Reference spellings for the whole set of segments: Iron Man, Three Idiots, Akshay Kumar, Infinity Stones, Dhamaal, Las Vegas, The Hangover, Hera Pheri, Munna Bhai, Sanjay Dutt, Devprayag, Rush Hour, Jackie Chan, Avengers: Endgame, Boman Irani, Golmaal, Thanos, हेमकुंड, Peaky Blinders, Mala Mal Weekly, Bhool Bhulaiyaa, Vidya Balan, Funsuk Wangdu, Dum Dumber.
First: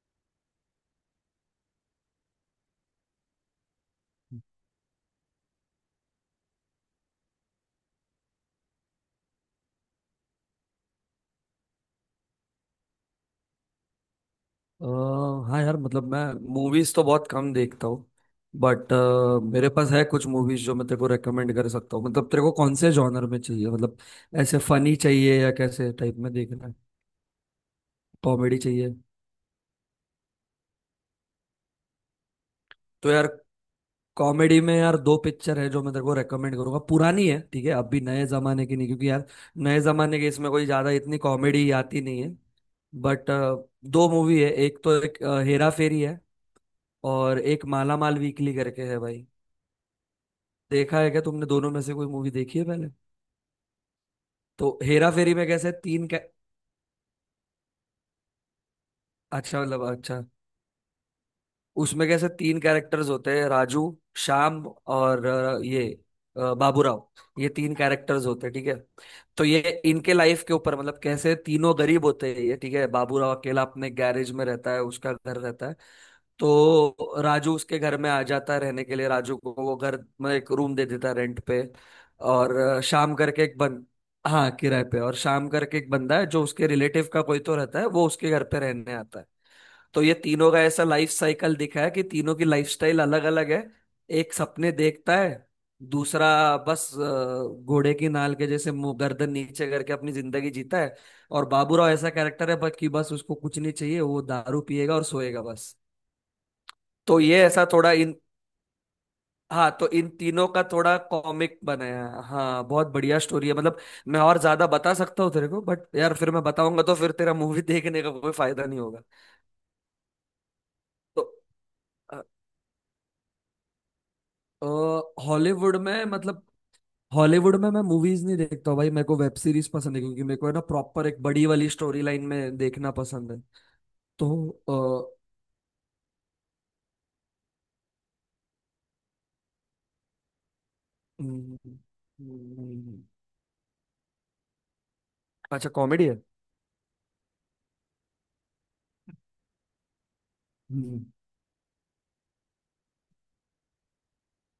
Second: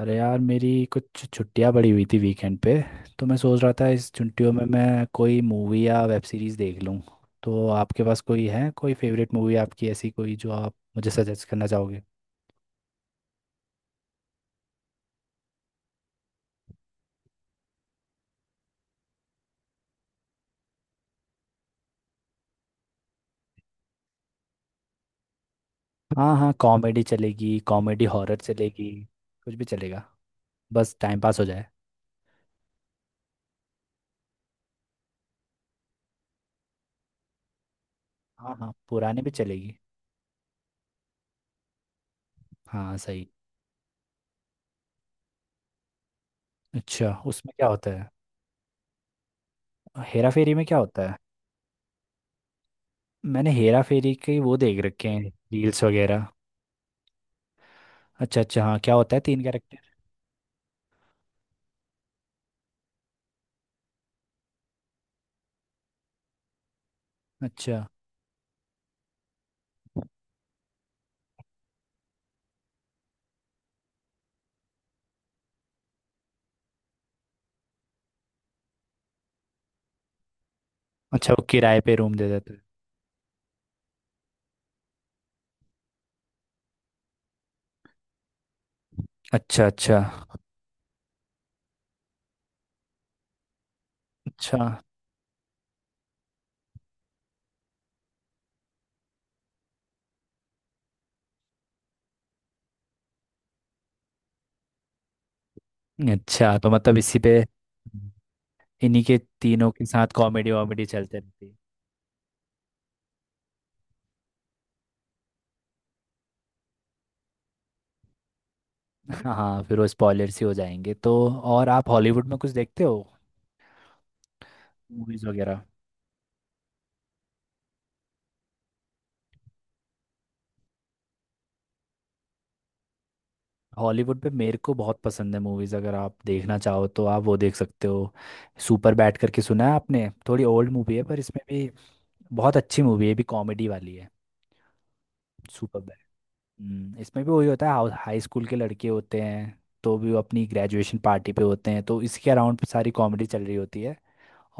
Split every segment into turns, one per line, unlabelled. अरे यार, मेरी कुछ छुट्टियां पड़ी हुई थी वीकेंड पे। तो मैं सोच रहा था इस छुट्टियों में मैं कोई मूवी या वेब सीरीज देख लूं। तो आपके पास कोई है, कोई फेवरेट मूवी आपकी ऐसी कोई जो आप मुझे सजेस्ट करना चाहोगे।
अ, हाँ यार, मतलब मैं मूवीज तो बहुत कम देखता हूँ। बट मेरे पास है कुछ मूवीज जो मैं तेरे को रेकमेंड कर सकता हूँ। मतलब तेरे को कौन से जॉनर में चाहिए, मतलब ऐसे फनी चाहिए या कैसे टाइप में
हाँ हाँ,
देखना है?
कॉमेडी चलेगी, कॉमेडी हॉरर
कॉमेडी
चलेगी।
चाहिए।
कुछ भी चलेगा, बस टाइम पास हो जाए।
तो यार, कॉमेडी में यार दो पिक्चर है जो मैं तेरे को रेकमेंड करूंगा। पुरानी है, ठीक है, अभी नए
हाँ
जमाने
हाँ,
की नहीं, क्योंकि
पुराने
यार
भी चलेगी।
नए जमाने के इसमें कोई ज्यादा इतनी कॉमेडी आती नहीं है।
हाँ
बट
सही।
दो मूवी है। एक तो एक हेरा फेरी है,
अच्छा,
और
उसमें
एक
क्या होता
माला
है।
माल वीकली करके है भाई।
हेरा फेरी में क्या
देखा
होता
है
है।
क्या तुमने, दोनों में से कोई मूवी देखी है पहले?
मैंने हेरा फेरी के वो
तो
देख रखे
हेरा
हैं,
फेरी में कैसे
रील्स
तीन कै
वगैरह। अच्छा अच्छा, हाँ क्या होता है, तीन
अच्छा,
कैरेक्टर।
मतलब अच्छा, उसमें कैसे तीन कैरेक्टर्स होते हैं: राजू, श्याम और ये बाबूराव। ये तीन
अच्छा
कैरेक्टर्स होते हैं, ठीक है। तो ये, इनके लाइफ के ऊपर, मतलब कैसे तीनों गरीब होते हैं ये, ठीक है। बाबूराव अकेला अपने गैरेज में रहता है, उसका घर रहता है। तो राजू उसके घर में आ जाता है रहने के लिए, राजू को वो घर में एक रूम दे देता है
अच्छा,
रेंट
वो
पे।
किराए पे रूम दे देते
और
हैं।
अ, शाम करके एक बन हाँ, किराए पे। और शाम करके एक बंदा है जो उसके रिलेटिव का कोई तो रहता है, वो उसके घर पे रहने आता है।
अच्छा अच्छा।
तो ये तीनों का ऐसा लाइफ साइकिल दिखा है कि तीनों की लाइफस्टाइल अलग अलग है। एक
अच्छा
सपने देखता है, दूसरा बस घोड़े की नाल के जैसे मुंह गर्दन नीचे करके अपनी जिंदगी जीता है। और बाबूराव ऐसा कैरेक्टर है, बस कि बस उसको कुछ नहीं चाहिए, वो दारू पिएगा और सोएगा बस।
अच्छा, तो मतलब इसी
तो
पे,
ये ऐसा थोड़ा इन
इन्हीं के तीनों
हाँ,
के
तो इन
साथ
तीनों
कॉमेडी
का
वॉमेडी
थोड़ा
चलते रहती
कॉमिक बनाया है। हाँ, बहुत बढ़िया स्टोरी है मतलब। मैं और ज्यादा बता सकता हूँ तेरे को, बट यार फिर मैं बताऊंगा तो फिर तेरा मूवी देखने का कोई फायदा नहीं होगा।
है। हाँ, फिर वो स्पॉयलर्स ही हो जाएंगे तो। और आप हॉलीवुड में कुछ देखते हो,
तो
मूवीज़ वगैरह।
हॉलीवुड में, मतलब हॉलीवुड में मैं मूवीज नहीं देखता हूँ भाई, मेरे को वेब सीरीज पसंद है, क्योंकि मेरे को है ना प्रॉपर एक बड़ी वाली स्टोरी लाइन में देखना पसंद है।
हॉलीवुड पे
तो
मेरे को बहुत
अ,
पसंद है मूवीज़, अगर आप देखना चाहो तो आप वो देख सकते हो। सुपर बैड करके सुना है आपने? थोड़ी ओल्ड मूवी है पर इसमें
हम्म।
भी बहुत अच्छी
हम्म।
मूवी है ये, भी कॉमेडी वाली है।
अच्छा,
सुपर,
कॉमेडी है।
इसमें भी वही होता है, हाई स्कूल के लड़के होते हैं, तो भी वो अपनी ग्रेजुएशन
हम्म।
पार्टी पे होते हैं तो इसके अराउंड सारी कॉमेडी चल रही होती है।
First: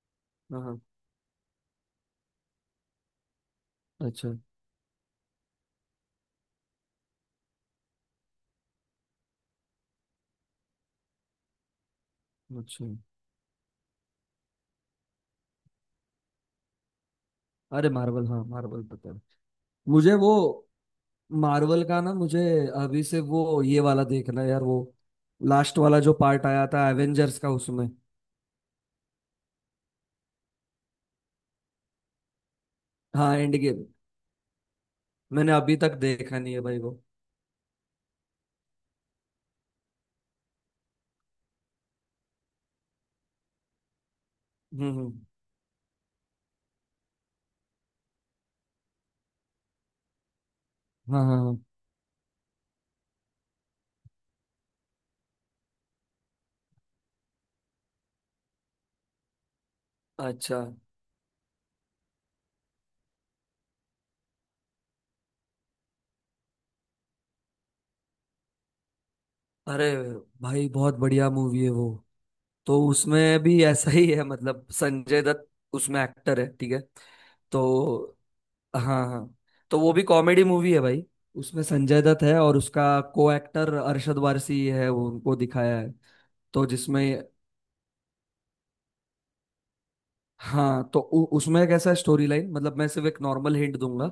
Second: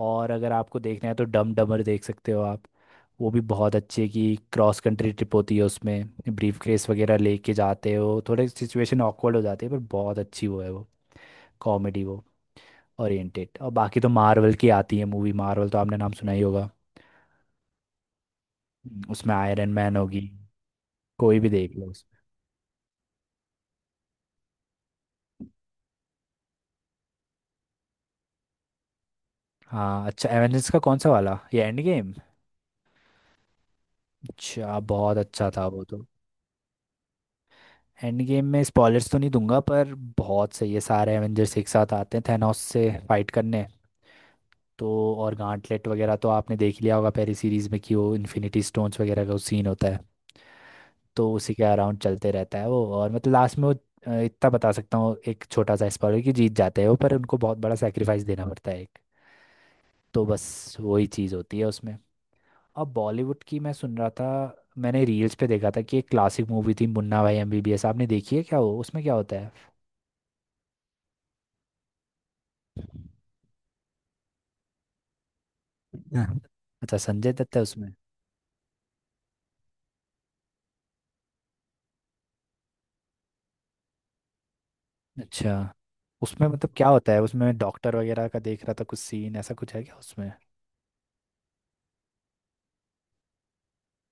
और अगर
हाँ
आपको
हाँ।
देखना है तो डम डमर देख सकते हो आप। वो भी बहुत अच्छे
अच्छा,
की, क्रॉस कंट्री ट्रिप होती है उसमें। ब्रीफ केस वगैरह लेके जाते हो, थोड़े सिचुएशन ऑकवर्ड हो जाती है, पर बहुत अच्छी वो है वो, कॉमेडी वो
अच्छा।
ओरिएंटेड। और बाकी तो मार्वल की आती है मूवी, मार्वल तो आपने नाम सुना ही होगा।
अरे मार्वल, हाँ मार्वल पता है।
उसमें आयरन मैन
मुझे
होगी,
वो
कोई भी देख
मार्वल
लो
का ना, मुझे अभी से वो ये वाला देखना है यार, वो लास्ट वाला जो पार्ट आया था एवेंजर्स का उसमें।
हाँ अच्छा, एवेंजर्स का कौन सा वाला, ये एंड?
हाँ, एंड गेम।
अच्छा, बहुत अच्छा
मैंने
था
अभी
वो
तक
तो।
देखा नहीं है भाई वो।
एंड गेम में स्पॉयलर्स तो नहीं दूंगा, पर बहुत सही है, सारे एवेंजर्स एक साथ आते हैं थैनोस से फाइट करने। तो
हम्म।
और गांटलेट वगैरह तो आपने देख लिया होगा पहली सीरीज में, कि वो इन्फिनिटी स्टोन्स वगैरह का सीन होता है।
हाँ
तो
हाँ
उसी
हाँ।
के अराउंड चलते रहता है वो, और मतलब लास्ट में वो इतना बता सकता हूँ, एक छोटा सा स्पॉइलर, कि जीत जाते हैं वो पर उनको बहुत बड़ा सेक्रीफाइस देना पड़ता है एक। तो
अच्छा।
बस वही चीज़ होती है उसमें। अब बॉलीवुड की मैं सुन रहा था, मैंने रील्स पे देखा था कि एक क्लासिक मूवी थी, मुन्ना भाई एमबीबीएस। आपने देखी है क्या वो? उसमें क्या होता है?
अरे भाई, बहुत बढ़िया मूवी है वो। तो उसमें भी ऐसा ही है, मतलब संजय दत्त उसमें एक्टर
हाँ।
है, ठीक है।
अच्छा, संजय दत्त है उसमें।
तो हाँ हाँ। तो वो भी कॉमेडी मूवी है भाई, उसमें संजय दत्त है और उसका को एक्टर अरशद वारसी है, वो उनको
अच्छा,
दिखाया है।
उसमें
तो
मतलब क्या
जिसमें
होता है, उसमें डॉक्टर वगैरह का देख रहा था कुछ सीन, ऐसा कुछ है क्या उसमें?
हाँ, तो उसमें कैसा स्टोरी लाइन, मतलब मैं सिर्फ एक नॉर्मल हिंट दूंगा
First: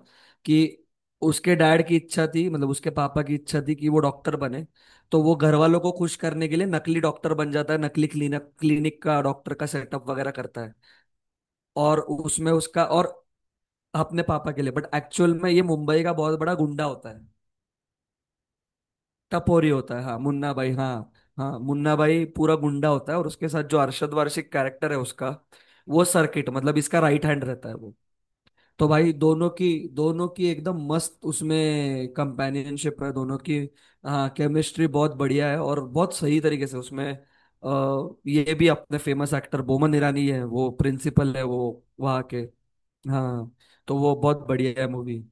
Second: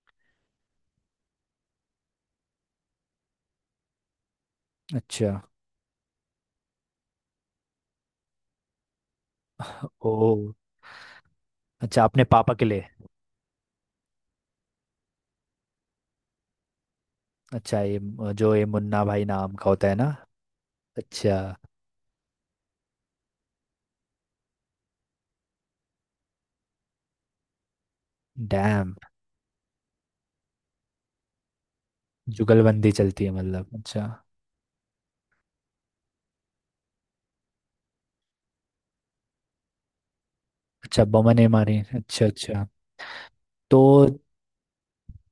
कि उसके डैड की इच्छा थी, मतलब उसके पापा की इच्छा थी कि वो डॉक्टर बने। तो वो
अच्छा।
घर वालों को खुश करने के लिए नकली डॉक्टर बन जाता है, नकली क्लिनिक क्लिनिक का डॉक्टर का सेटअप
ओ
वगैरह करता है। और
अच्छा, अपने
उसमें
पापा के लिए।
उसका और अपने पापा के लिए, बट एक्चुअल में ये मुंबई का बहुत बड़ा गुंडा होता है।
अच्छा, ये जो ये मुन्ना भाई नाम
टपोरी
का होता है
होता है,
ना।
हाँ मुन्ना भाई, हाँ।
अच्छा।
हाँ, मुन्ना भाई पूरा गुंडा होता है, और उसके साथ जो अरशद वारशिक कैरेक्टर है उसका, वो सर्किट, मतलब इसका राइट हैंड रहता है वो। तो
डैम।
भाई, दोनों की एकदम मस्त उसमें
जुगलबंदी
कंपेनियनशिप है
चलती है
दोनों की।
मतलब, अच्छा।
हाँ, केमिस्ट्री बहुत बढ़िया है, और बहुत सही तरीके से उसमें ये भी अपने फेमस एक्टर बोमन ईरानी है, वो
अच्छा,
प्रिंसिपल
बमन
है
ए
वो
मारी,
वहाँ
अच्छा
के।
अच्छा।
हाँ, तो
तो
वो बहुत बढ़िया है मूवी।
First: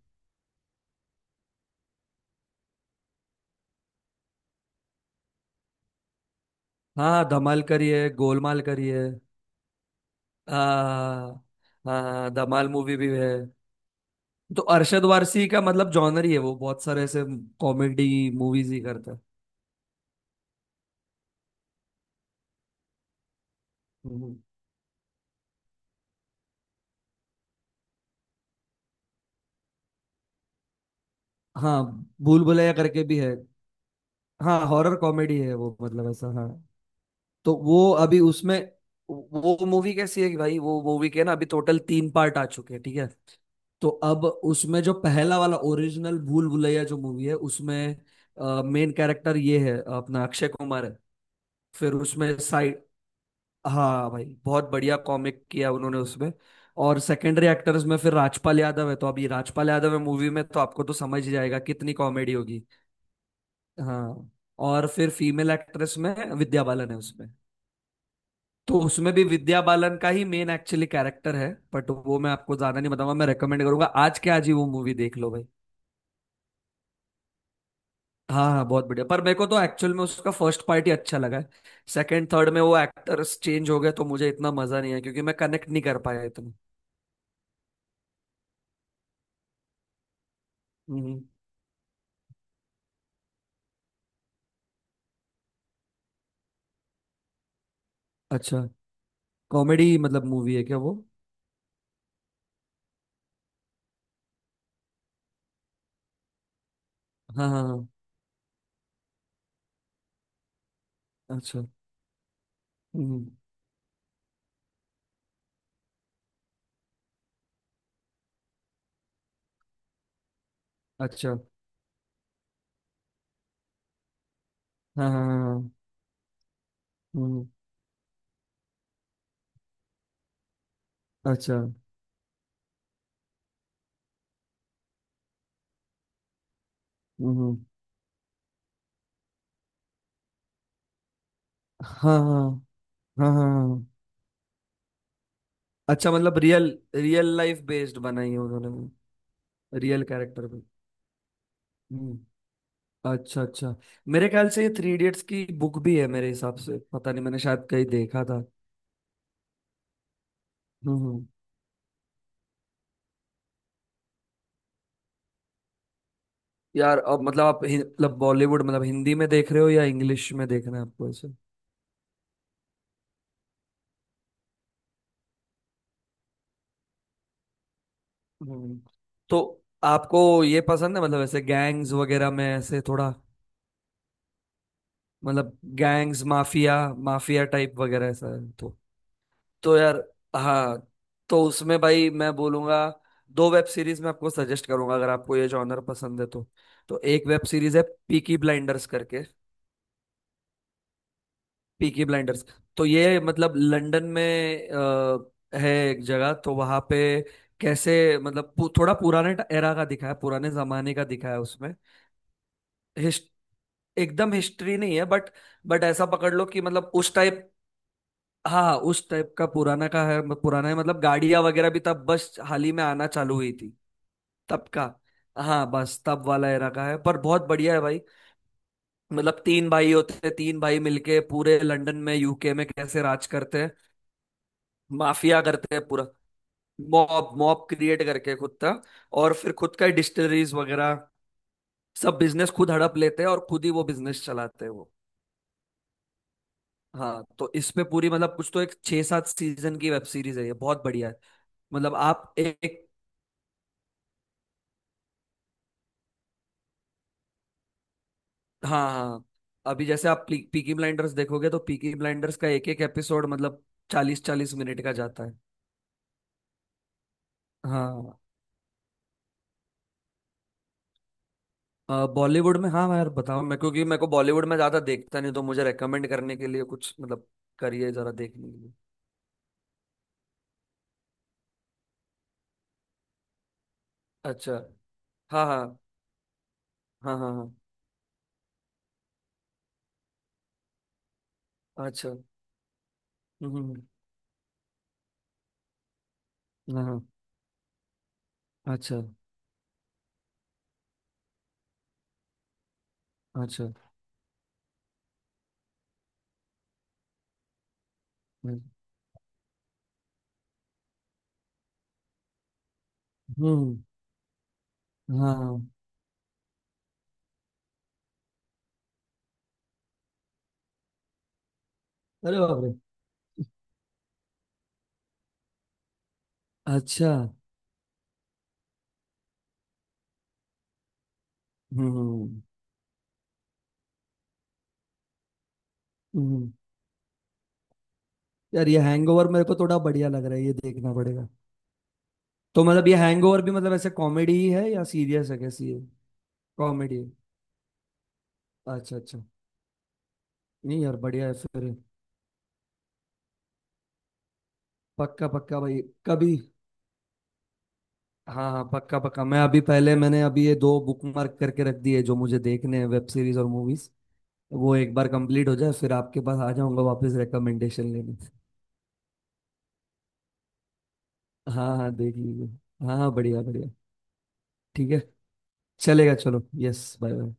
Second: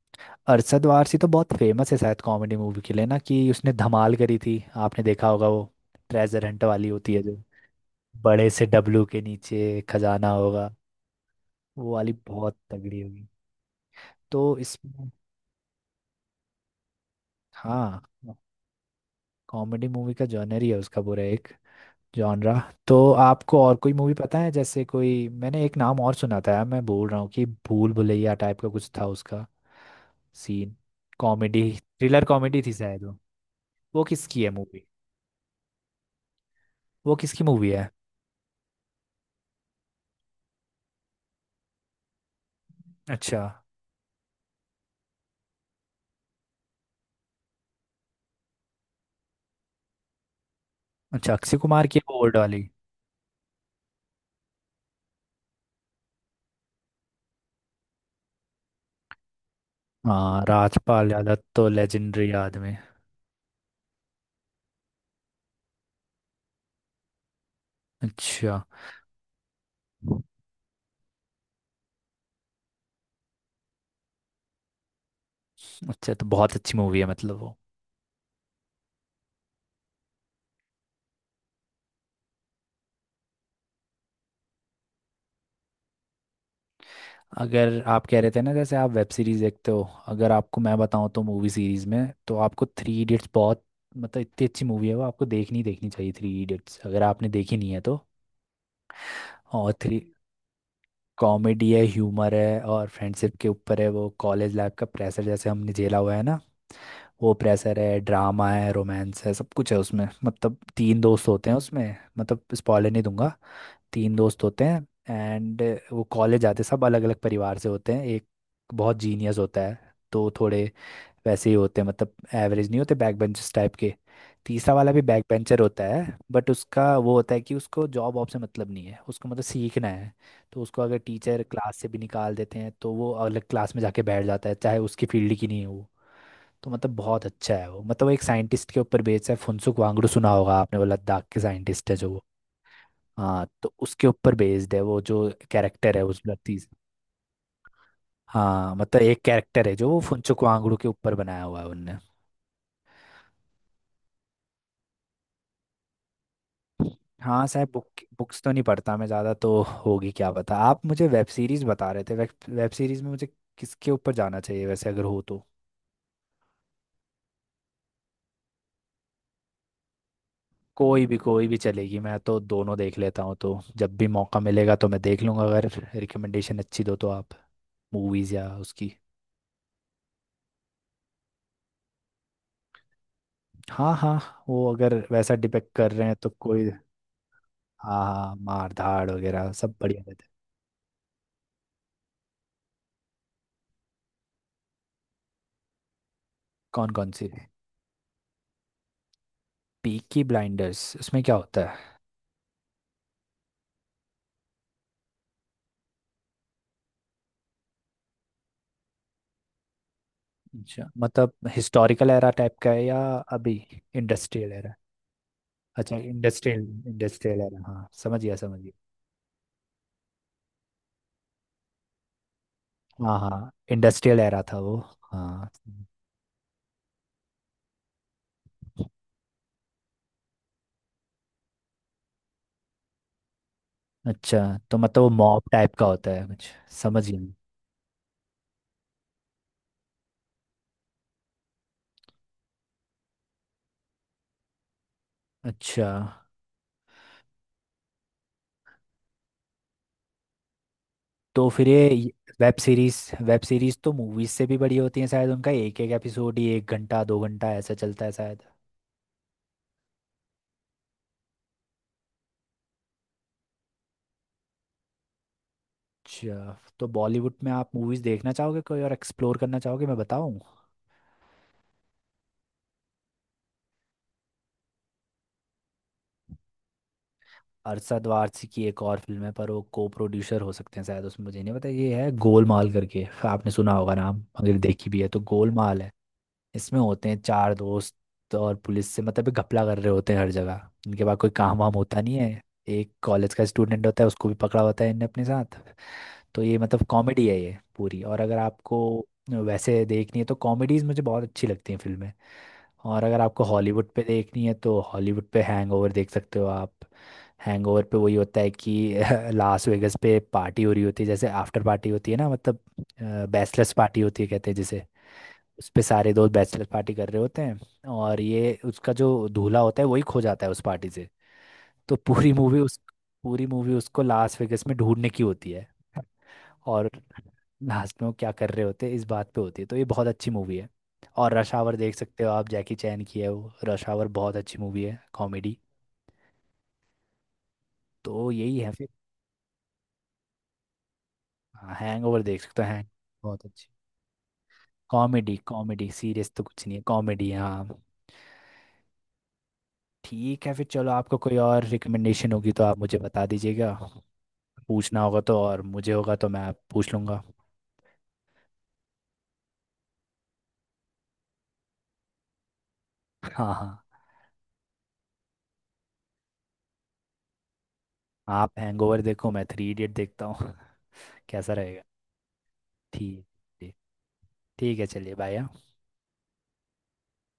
अरशद वारसी तो बहुत फेमस है शायद कॉमेडी मूवी के लिए ना, कि उसने धमाल करी थी, आपने देखा होगा वो, ट्रेजर हंट वाली होती है
हाँ,
जो।
धमाल करी है,
बड़े
गोलमाल
से
करी है।
डब्लू के नीचे खजाना होगा,
हाँ
वो वाली
हाँ,
बहुत
धमाल मूवी
तगड़ी
भी
होगी।
है।
तो
तो अरशद
इसमें
वारसी का मतलब जॉनर ही है वो, बहुत सारे ऐसे
हाँ,
कॉमेडी मूवीज ही करता है।
कॉमेडी मूवी का जॉनर ही है उसका पूरा, एक जॉनरा। तो आपको और कोई मूवी
हम्म।
पता है? जैसे कोई मैंने एक नाम और सुना था, यार मैं बोल रहा हूँ कि भूल भुलैया टाइप का कुछ था उसका सीन। कॉमेडी
हाँ,
थ्रिलर
भूल
कॉमेडी
भुलैया
थी
करके
शायद वो।
भी है।
वो किसकी है
हाँ,
मूवी?
हॉरर कॉमेडी है वो मतलब, ऐसा हाँ।
वो किसकी
तो
मूवी है?
वो अभी उसमें, वो मूवी कैसी है कि भाई, वो मूवी के ना अभी टोटल तीन पार्ट आ चुके हैं, ठीक है।
अच्छा
तो अब उसमें जो पहला वाला ओरिजिनल भूल भुलैया जो मूवी है उसमें, मेन कैरेक्टर ये है, अपना अक्षय कुमार है।
अच्छा, अक्षय कुमार
फिर
की है वो ओल्ड
उसमें
वाली।
साइड हाँ भाई, बहुत बढ़िया कॉमिक किया उन्होंने उसमें। और सेकेंडरी एक्टर्स में फिर राजपाल यादव है, तो अभी राजपाल यादव है मूवी
हाँ,
में तो आपको तो
राजपाल
समझ ही
यादव
जाएगा
तो
कितनी
लेजेंडरी
कॉमेडी होगी।
आदमी।
हाँ। और फिर फीमेल एक्ट्रेस में विद्या बालन है उसमें,
अच्छा।
तो उसमें भी विद्या बालन का ही मेन एक्चुअली कैरेक्टर है। बट वो मैं आपको ज्यादा नहीं बताऊंगा, मैं रेकमेंड करूंगा आज के आज ही वो मूवी देख लो भाई।
अच्छा, तो बहुत अच्छी मूवी है मतलब वो।
हाँ हाँ, बहुत बढ़िया, पर मेरे को तो एक्चुअल में उसका फर्स्ट पार्ट ही अच्छा लगा है। सेकंड थर्ड में वो एक्टर्स चेंज हो गए तो मुझे इतना मजा नहीं आया क्योंकि मैं कनेक्ट नहीं कर पाया इतना।
अगर आप कह रहे थे ना जैसे आप वेब सीरीज देखते हो, अगर आपको मैं बताऊं
हम्म।
तो मूवी सीरीज में, तो आपको थ्री इडियट्स बहुत, मतलब इतनी अच्छी मूवी है वो, आपको देखनी ही देखनी चाहिए थ्री इडियट्स, अगर आपने देखी नहीं है तो।
अच्छा,
और
कॉमेडी
थ्री,
मतलब मूवी है क्या वो?
कॉमेडी है, ह्यूमर है और फ्रेंडशिप के ऊपर है वो, कॉलेज लाइफ का प्रेशर जैसे हमने झेला हुआ है ना, वो
हाँ हाँ
प्रेशर
हाँ।
है, ड्रामा है, रोमांस है, सब कुछ है उसमें। मतलब तीन दोस्त होते हैं
अच्छा,
उसमें, मतलब स्पॉइलर नहीं
हम्म।
दूंगा। तीन दोस्त होते हैं, एंड वो कॉलेज आते, सब अलग अलग परिवार से होते हैं। एक बहुत जीनियस होता है, तो थोड़े
अच्छा,
वैसे ही होते हैं, मतलब एवरेज नहीं होते, बैक बेंचर्स टाइप के। तीसरा वाला भी
हाँ
बैक
हाँ हाँ
बेंचर
हाँ,
होता है, बट उसका वो होता है
हम्म।
कि उसको जॉब वॉब से मतलब नहीं है, उसको मतलब सीखना है। तो उसको अगर टीचर
अच्छा,
क्लास से भी निकाल देते हैं तो वो अलग क्लास में जाके बैठ जाता है, चाहे उसकी फील्ड की नहीं हो। तो मतलब बहुत अच्छा
हम्म।
है वो, मतलब वो एक साइंटिस्ट के ऊपर बेस्ड है, फुनसुक वांगडू, सुना होगा आपने, वो लद्दाख के साइंटिस्ट
हाँ
है जो वो।
हाँ हाँ हाँ
हाँ, तो
हाँ।
उसके ऊपर बेस्ड है वो जो कैरेक्टर है,
अच्छा,
उस
मतलब
व्यक्ति
रियल,
से।
लाइफ बेस्ड बनाई है
हाँ मतलब
उन्होंने।
एक कैरेक्टर है जो वो
रियल
फुनसुक
कैरेक्टर पे।
वांगडू के ऊपर बनाया हुआ है उनने।
हम्म। अच्छा, अच्छा। मेरे ख्याल से ये थ्री इडियट्स की बुक भी है मेरे हिसाब से, पता नहीं मैंने
हाँ
शायद
साहब,
कहीं
बुक
देखा
बुक्स
था।
तो नहीं पढ़ता मैं ज़्यादा, तो होगी क्या पता। आप
हम्म
मुझे वेब
हम्म।
सीरीज़ बता रहे थे, वेब सीरीज़ में मुझे किसके ऊपर जाना चाहिए वैसे, अगर हो तो।
यार अब मतलब आप मतलब बॉलीवुड, मतलब हिंदी में देख रहे हो या इंग्लिश में देख रहे हैं आपको ऐसे?
कोई भी चलेगी, मैं तो दोनों देख लेता हूँ, तो जब भी मौका मिलेगा तो मैं देख लूँगा, अगर रिकमेंडेशन अच्छी दो तो आप, मूवीज या
हम्म।
उसकी।
तो आपको ये पसंद है, मतलब ऐसे गैंग्स वगैरह में ऐसे थोड़ा,
हाँ हाँ, वो अगर वैसा
मतलब
डिपेक्ट कर रहे हैं
गैंग्स
तो कोई,
माफिया, माफिया टाइप
हाँ
वगैरह ऐसा
हाँ,
है
मार
तो।
धाड़ वगैरह सब
तो
बढ़िया
यार,
रहते हैं।
हाँ, तो उसमें भाई मैं बोलूंगा, दो वेब सीरीज मैं आपको सजेस्ट करूंगा अगर आपको ये जॉनर पसंद है तो।
कौन
तो
कौन
एक
सी?
वेब सीरीज है पीकी ब्लाइंडर्स करके।
पीकी ब्लाइंडर्स, उसमें क्या होता है?
पीकी ब्लाइंडर्स, तो ये मतलब लंदन में है एक जगह, तो वहां पे कैसे, मतलब थोड़ा पुराने एरा का दिखा है, पुराने
अच्छा,
जमाने का दिखा
मतलब
है उसमें।
हिस्टोरिकल एरा टाइप का है या
हिस्ट
अभी?
एकदम
इंडस्ट्रियल एरा?
हिस्ट्री नहीं है बट
अच्छा
ऐसा पकड़ लो
इंडस्ट्रियल,
कि मतलब उस
इंडस्ट्रियल
टाइप।
एरा, हाँ समझ गया समझ गया।
हाँ, उस टाइप का पुराना का है पुराना है, मतलब गाड़ियां वगैरह भी तब बस हाल ही में आना
हाँ
चालू
हाँ,
हुई थी।
इंडस्ट्रियल एरा था
तब
वो।
का।
हाँ।
हाँ बस, तब वाला एरा का है पर बहुत बढ़िया है भाई। मतलब तीन भाई होते हैं, तीन भाई मिलके पूरे लंदन में, यूके में कैसे राज करते हैं,
अच्छा, तो मतलब वो
माफिया
मॉब टाइप
करते
का
हैं पूरा।
होता है कुछ। समझ गया।
मॉब मॉब क्रिएट करके खुद का, और फिर खुद का डिस्टलरीज वगैरह, सब बिजनेस खुद हड़प लेते हैं और खुद ही वो बिजनेस चलाते हैं वो।
अच्छा।
हाँ, तो इस पे पूरी मतलब कुछ तो एक छह सात सीजन की वेब सीरीज है ये, बहुत बढ़िया है।
तो फिर ये
मतलब आप
वेब
एक,
सीरीज, वेब सीरीज तो मूवीज से भी बड़ी होती है शायद, उनका एक एक एपिसोड ही एक घंटा दो घंटा ऐसा चलता है शायद।
हाँ हाँ। अभी जैसे आप पीकी ब्लाइंडर्स देखोगे तो पीकी ब्लाइंडर्स का एक एक एपिसोड मतलब 40-40 मिनट का जाता है।
अच्छा, तो बॉलीवुड में आप मूवीज
हाँ,
देखना चाहोगे कोई और एक्सप्लोर करना चाहोगे, मैं बताऊं?
बॉलीवुड में, हाँ यार बताओ मैं, क्योंकि मेरे को बॉलीवुड में ज्यादा देखता नहीं, तो मुझे रेकमेंड करने के लिए कुछ मतलब करिए
अरशद
जरा
वारसी
देखने के
की
लिए।
एक और फिल्म है, पर वो को प्रोड्यूसर हो सकते हैं शायद उसमें मुझे नहीं पता, ये है गोलमाल करके, आपने सुना होगा नाम,
अच्छा।
अगर देखी भी है तो,
हाँ हाँ
गोलमाल है। इसमें होते
हाँ
हैं
हाँ
चार दोस्त, और पुलिस से मतलब ये घपला कर रहे होते हैं हर जगह, इनके पास कोई काम वाम
हाँ।
होता
अच्छा,
नहीं
हम्म।
है। एक कॉलेज का
हम्म।
स्टूडेंट होता है, उसको भी पकड़ा होता है इनने अपने साथ। तो ये
हम्म।
मतलब
हाँ हाँ।
कॉमेडी है ये पूरी। और अगर आपको
अच्छा,
वैसे देखनी है तो कॉमेडीज़ मुझे बहुत अच्छी लगती हैं फिल्में। और अगर आपको
अच्छा।
हॉलीवुड पे देखनी है तो हॉलीवुड पे हैंगओवर देख सकते हो आप। हैंगओवर पे वही होता है
हम्म।
कि लास वेगस पे पार्टी हो रही होती है, जैसे आफ्टर पार्टी होती है ना मतलब, बैचलर्स
हम्म,
पार्टी होती है कहते हैं जिसे।
हाँ हाँ।
उस पे सारे दोस्त बैचलर पार्टी कर रहे होते हैं, और ये उसका जो दूल्हा होता है वही खो जाता है उस पार्टी से। तो पूरी
अरे बाप
मूवी
रे।
उस, पूरी मूवी उसको लास वेगस में ढूंढने की होती है। और
अच्छा, हम्म।
लास्ट में वो क्या कर रहे होते हैं इस बात पे होती है, तो ये बहुत अच्छी मूवी है। और रश आवर देख सकते हो
हम्म।
आप, जैकी चैन की है वो रश आवर, बहुत अच्छी मूवी है कॉमेडी।
हम्म।
तो यही
यार
है
ये
फिर।
हैंगओवर मेरे को थोड़ा बढ़िया लग रहा है, ये देखना पड़ेगा।
हाँ, हैंगओवर देख सकते
तो
हो, हैंग,
मतलब ये हैंगओवर
बहुत
भी
अच्छी
मतलब ऐसे कॉमेडी ही है या सीरियस
कॉमेडी,
है, कैसी है?
कॉमेडी। सीरियस तो कुछ नहीं है,
कॉमेडी।
कॉमेडी हाँ।
अच्छा, अच्छा।
ठीक है फिर,
नहीं
चलो
यार,
आपको
बढ़िया है
कोई और
फिर।
रिकमेंडेशन होगी तो आप मुझे बता दीजिएगा। पूछना होगा
पक्का
तो,
पक्का
और
भाई,
मुझे होगा तो
कभी।
मैं आप पूछ लूँगा।
हाँ हाँ, पक्का पक्का, मैं अभी पहले मैंने अभी ये दो बुक मार्क करके रख दिए जो मुझे देखने हैं, वेब सीरीज और
हाँ हाँ।
मूवीज। वो एक बार कंप्लीट हो जाए, फिर आपके पास आ जाऊंगा वापस रिकमेंडेशन लेने।
आप हैंगओवर देखो, मैं थ्री इडियट देखता हूँ। कैसा
हाँ
रहेगा?
हाँ, देख लीजिए। हाँ हाँ,
ठीक,
बढ़िया बढ़िया।
ठीक, ठीक है,
ठीक है,
चलिए बाय। हाँ।
चलेगा, चलो यस, बाय बाय।